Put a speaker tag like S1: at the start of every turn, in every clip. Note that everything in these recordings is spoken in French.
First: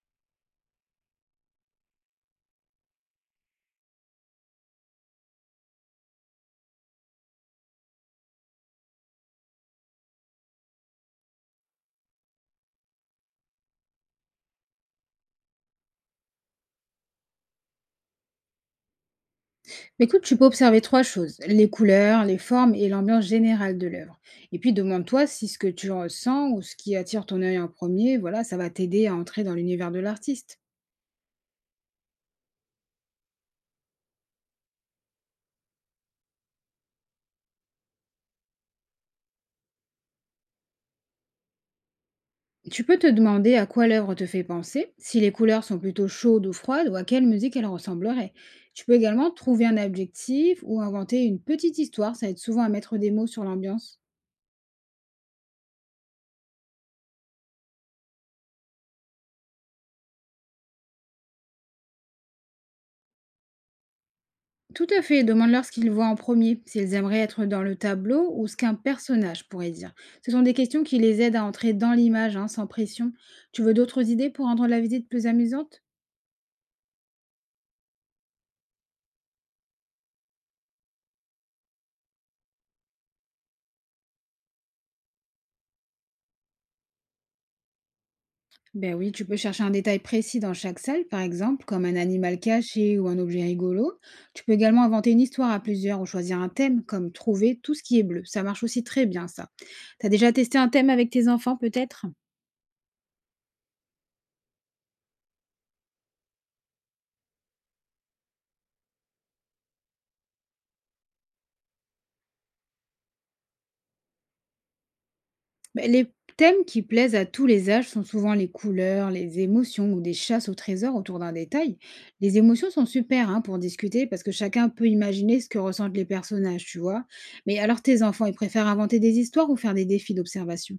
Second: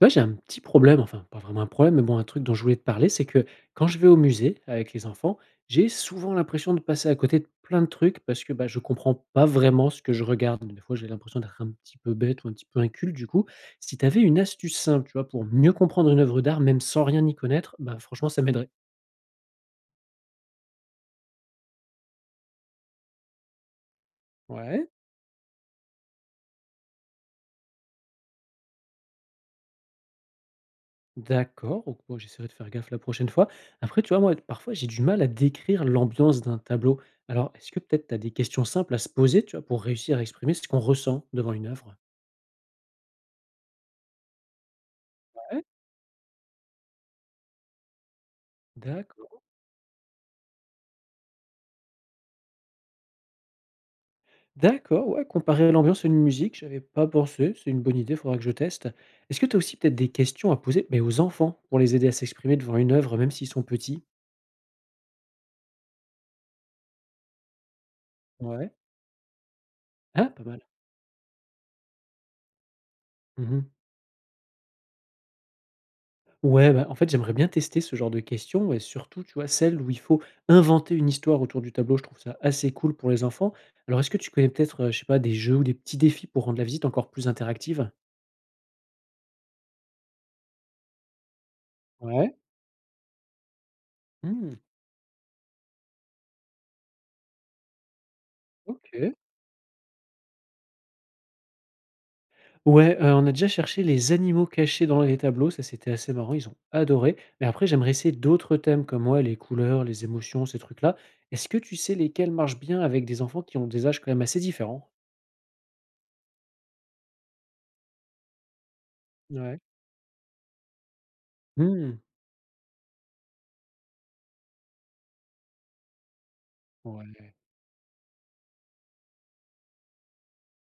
S1: Tu vois, j'ai un petit problème, enfin, pas vraiment un problème, mais bon, un truc dont je voulais te parler, c'est que quand je vais au musée avec les enfants, j'ai souvent l'impression de passer à côté de plein de trucs parce que bah, je comprends pas vraiment ce que je regarde. Des fois, j'ai l'impression d'être un petit peu bête ou un petit peu inculte. Du coup, si tu avais une astuce simple, tu vois, pour mieux comprendre une œuvre d'art, même sans rien y connaître, bah, franchement, ça m'aiderait.
S2: Écoute, tu peux observer 3 choses, les couleurs, les formes et l'ambiance générale de l'œuvre. Et puis
S1: Ouais.
S2: demande-toi si ce que tu ressens ou ce qui attire ton œil en premier, voilà, ça va t'aider à entrer dans l'univers de l'artiste.
S1: D'accord, donc moi j'essaierai de faire gaffe la prochaine fois. Après, tu vois, moi, parfois, j'ai du mal à décrire l'ambiance d'un tableau. Alors, est-ce que peut-être tu as des questions simples à se poser, tu vois, pour réussir à exprimer ce qu'on ressent devant une œuvre?
S2: Tu peux te demander à quoi l'œuvre te fait penser, si les
S1: Ouais.
S2: couleurs sont plutôt chaudes ou froides ou à quelle musique elle ressemblerait. Tu peux également
S1: D'accord.
S2: trouver un objectif ou inventer une petite histoire, ça aide souvent à mettre des mots sur l'ambiance.
S1: D'accord, ouais, comparer l'ambiance à une musique, j'avais pas pensé, c'est une bonne idée, faudra que je teste. Est-ce que tu as aussi peut-être des questions à poser, mais aux enfants, pour les aider à s'exprimer devant une œuvre, même s'ils sont petits?
S2: Tout à fait, demande-leur ce qu'ils voient en premier, s'ils aimeraient être dans le tableau ou ce
S1: Ouais.
S2: qu'un personnage pourrait dire.
S1: Ah,
S2: Ce sont
S1: pas
S2: des
S1: mal.
S2: questions qui les aident à entrer dans l'image, hein, sans pression. Tu
S1: Mhm.
S2: veux d'autres idées pour rendre la visite plus amusante?
S1: Ouais, bah, en fait, j'aimerais bien tester ce genre de questions et surtout, tu vois, celles où il faut inventer une histoire autour du tableau. Je trouve ça assez cool pour les enfants. Alors, est-ce que tu connais peut-être, je sais pas, des jeux ou des petits défis pour rendre la visite encore plus interactive?
S2: Ben oui, tu peux chercher un détail précis dans chaque salle, par exemple, comme un
S1: Ouais.
S2: animal caché ou un objet rigolo. Tu peux
S1: Hmm.
S2: également inventer une histoire à plusieurs ou choisir un thème, comme trouver tout ce qui est bleu. Ça marche aussi
S1: Ok.
S2: très bien, ça. T'as déjà testé un thème avec tes enfants, peut-être?
S1: Ouais, on a déjà cherché les animaux cachés dans les tableaux, ça c'était assez marrant, ils ont adoré. Mais après, j'aimerais essayer d'autres thèmes comme ouais, les couleurs, les émotions, ces trucs-là. Est-ce que tu sais lesquels marchent bien avec des enfants qui ont des âges quand même assez différents?
S2: Bah, les thèmes qui plaisent à tous les âges sont souvent les couleurs, les
S1: Ouais.
S2: émotions ou des chasses au trésor autour d'un détail.
S1: Hmm.
S2: Les émotions sont super, hein, pour discuter parce que chacun peut imaginer ce que ressentent les personnages, tu vois.
S1: Ouais.
S2: Mais alors tes enfants, ils préfèrent inventer des histoires ou faire des défis d'observation?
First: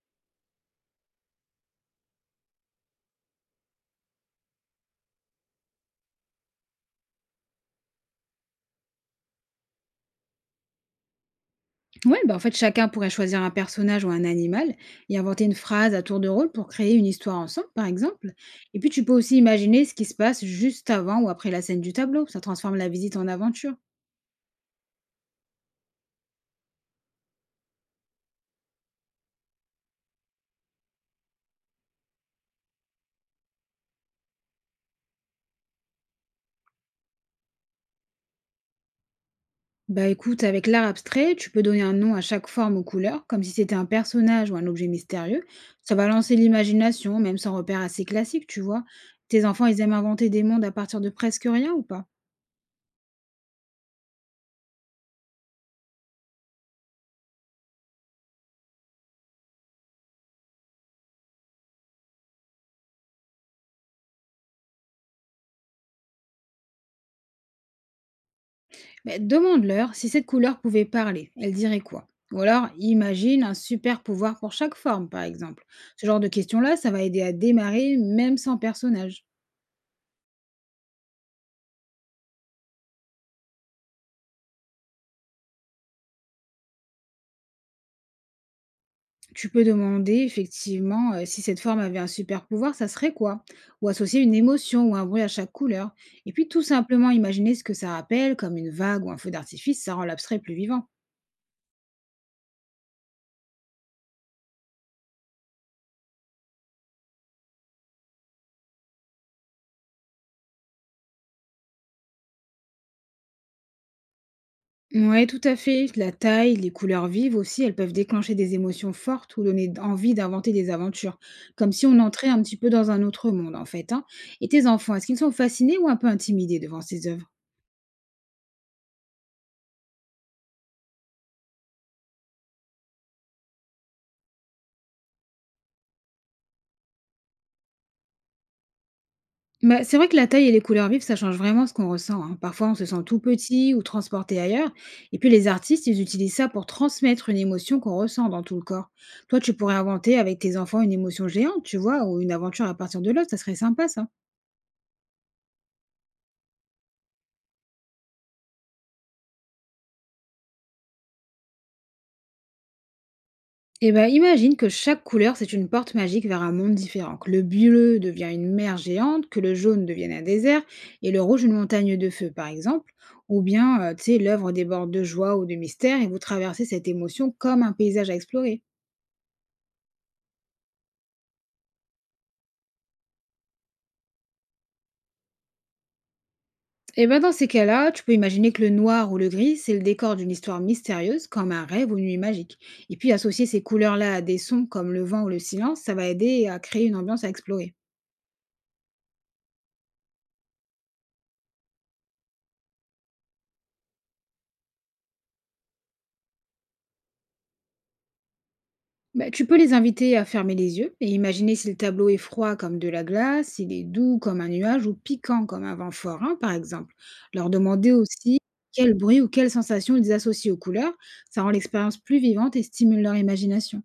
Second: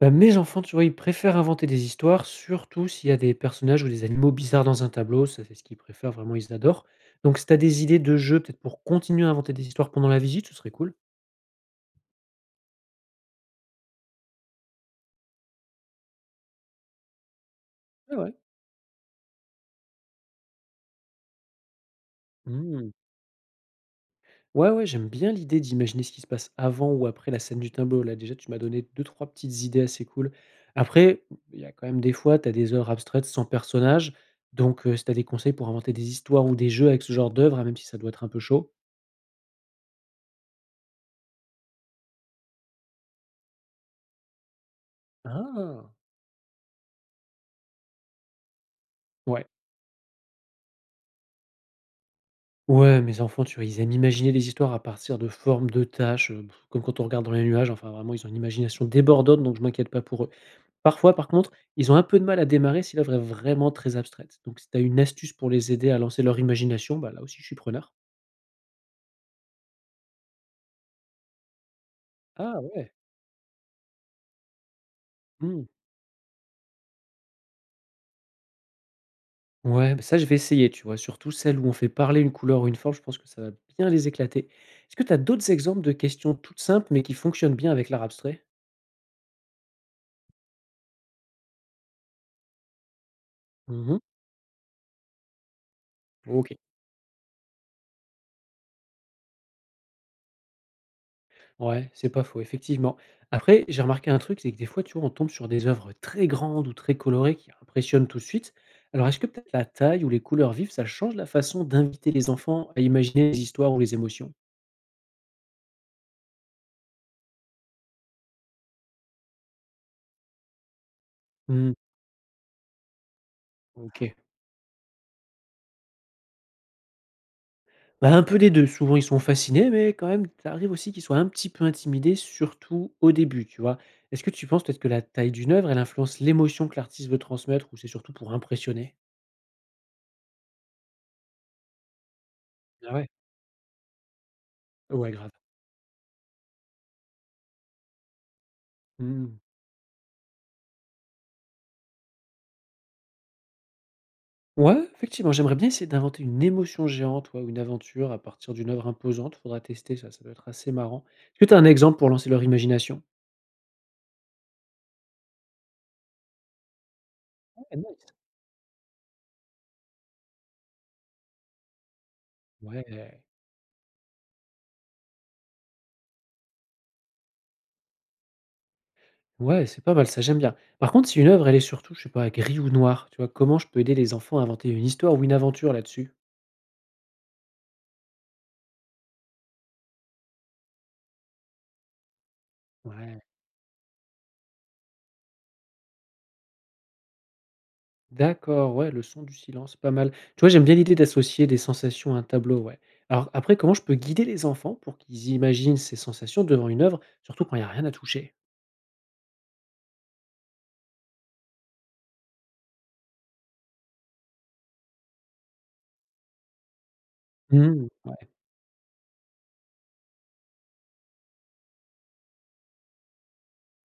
S1: Bah, mes enfants, tu vois, ils préfèrent inventer des histoires, surtout s'il y a des personnages ou des animaux bizarres dans un tableau. Ça, c'est ce qu'ils préfèrent, vraiment, ils adorent. Donc, si tu as des idées de jeux, peut-être pour continuer à inventer des histoires pendant la visite, ce serait cool.
S2: Ouais, bah en fait chacun pourrait choisir un personnage ou un animal et inventer une phrase à tour de rôle pour créer une histoire ensemble, par
S1: Ah
S2: exemple.
S1: ouais.
S2: Et puis tu peux aussi imaginer ce qui se passe juste avant ou après la scène du tableau. Ça transforme la
S1: Mmh.
S2: visite en aventure.
S1: Ouais, ouais, j'aime bien l'idée d'imaginer ce qui se passe avant ou après la scène du tableau. Là, déjà, tu m'as donné deux, trois petites idées assez cool. Après, il y a quand même des fois, tu as des œuvres abstraites sans personnage. Donc, si tu as des conseils pour inventer des histoires ou des jeux avec ce genre d'œuvre, hein, même si ça doit être un peu chaud.
S2: Bah écoute, avec l'art abstrait, tu peux donner un nom à chaque forme ou couleur, comme si c'était un personnage ou un objet mystérieux.
S1: Ah.
S2: Ça va lancer l'imagination, même sans repère assez classique, tu vois. Tes
S1: Ouais.
S2: enfants, ils aiment inventer des mondes à partir de presque rien ou pas?
S1: Ouais, mes enfants, tu vois, ils aiment imaginer des histoires à partir de formes, de tâches, comme quand on regarde dans les nuages. Enfin, vraiment, ils ont une imagination débordante, donc je m'inquiète pas pour eux. Parfois, par contre, ils ont un peu de mal à démarrer si l'œuvre est vraiment très abstraite. Donc si tu as une astuce pour les aider à lancer leur imagination, bah, là aussi, je suis preneur.
S2: Mais demande-leur si cette couleur pouvait parler, elle dirait quoi? Ou
S1: Ah
S2: alors,
S1: ouais,
S2: imagine un super pouvoir pour chaque forme, par exemple.
S1: mmh.
S2: Ce genre de questions-là, ça va aider à démarrer, même sans personnage.
S1: Ouais, bah, ça, je vais essayer, tu vois, surtout celles où on fait parler une couleur ou une forme, je pense que ça va bien les éclater. Est-ce que tu as d'autres exemples de questions toutes simples, mais qui fonctionnent bien avec l'art abstrait?
S2: Tu peux demander effectivement, si cette forme avait un super pouvoir, ça serait quoi? Ou
S1: Mhm.
S2: associer une émotion ou un bruit à chaque couleur. Et puis
S1: OK.
S2: tout simplement imaginer ce que ça rappelle, comme une vague ou un feu d'artifice, ça rend l'abstrait plus vivant.
S1: Ouais, c'est pas faux, effectivement. Après, j'ai remarqué un truc, c'est que des fois, tu vois, on tombe sur des œuvres très grandes ou très colorées qui impressionnent tout de suite. Alors, est-ce que peut-être la taille ou les couleurs vives, ça change la façon d'inviter les enfants à imaginer les histoires ou les émotions?
S2: Ouais, tout à fait. La taille, les couleurs vives aussi, elles peuvent déclencher des émotions fortes ou donner envie d'inventer des aventures, comme
S1: Hmm,
S2: si on entrait un petit peu dans un autre monde en fait, hein.
S1: ok.
S2: Et tes enfants, est-ce qu'ils sont fascinés ou un peu intimidés devant ces œuvres?
S1: Bah, un peu des deux. Souvent, ils sont fascinés, mais quand même, ça arrive aussi qu'ils soient un petit peu intimidés, surtout au début, tu vois. Est-ce que tu penses peut-être que la taille d'une œuvre, elle influence l'émotion que l'artiste veut transmettre, ou c'est surtout pour impressionner?
S2: Bah, c'est vrai que la taille et les couleurs vives, ça change vraiment ce qu'on ressent, hein. Parfois, on se
S1: Ah
S2: sent
S1: ouais.
S2: tout petit ou transporté ailleurs.
S1: Ouais,
S2: Et puis,
S1: grave.
S2: les artistes, ils utilisent ça pour transmettre une émotion qu'on ressent dans tout le corps. Toi,
S1: Hmm.
S2: tu pourrais inventer avec tes enfants une émotion géante, tu vois, ou une aventure à partir de l'autre, ça serait sympa, ça.
S1: Ouais, effectivement, j'aimerais bien essayer d'inventer une émotion géante, ouais, ou une aventure à partir d'une œuvre imposante. Faudra tester ça, ça doit être assez marrant. Est-ce que tu as un exemple pour lancer leur imagination?
S2: Et ben, imagine que chaque couleur, c'est une porte magique vers un monde différent. Que le
S1: Ouais,
S2: bleu
S1: nice.
S2: devient une mer géante, que le jaune devienne un désert, et le rouge une montagne de feu, par
S1: Ouais.
S2: exemple. Ou bien, tu sais, l'œuvre déborde de joie ou de mystère, et vous traversez cette émotion comme un paysage à explorer.
S1: Ouais, c'est pas mal, ça, j'aime bien. Par contre, si une œuvre, elle est surtout, je sais pas, gris ou noir, tu vois, comment je peux aider les enfants à inventer une histoire ou une aventure là-dessus?
S2: Et ben dans ces cas-là, tu peux imaginer que le noir ou le gris, c'est le décor d'une histoire mystérieuse, comme un rêve ou une nuit magique. Et puis
S1: Ouais.
S2: associer ces couleurs-là à des sons comme le vent ou le silence, ça va aider à créer une ambiance à explorer.
S1: D'accord, ouais, le son du silence, pas mal. Tu vois, j'aime bien l'idée d'associer des sensations à un tableau, ouais. Alors après, comment je peux guider les enfants pour qu'ils imaginent ces sensations devant une œuvre, surtout quand il n'y a rien à toucher?
S2: Ben, tu peux les inviter à fermer les yeux et imaginer si le tableau est froid comme de la glace, s'il est doux comme un nuage ou piquant comme un vent forain, par exemple. Leur
S1: Mhm.
S2: demander aussi quel bruit ou quelle sensation ils associent aux couleurs, ça rend l'expérience plus vivante et stimule leur imagination.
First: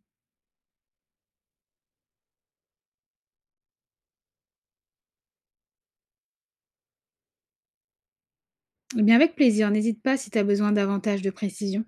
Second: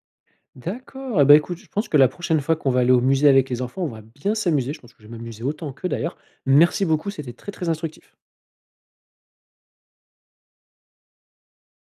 S1: D'accord, et ben écoute, je pense que la prochaine fois qu'on va aller au musée avec les enfants, on va bien s'amuser. Je pense que je vais m'amuser autant qu'eux d'ailleurs. Merci beaucoup, c'était très, très instructif.
S2: Eh bien avec plaisir, n'hésite pas si tu as besoin davantage de précision.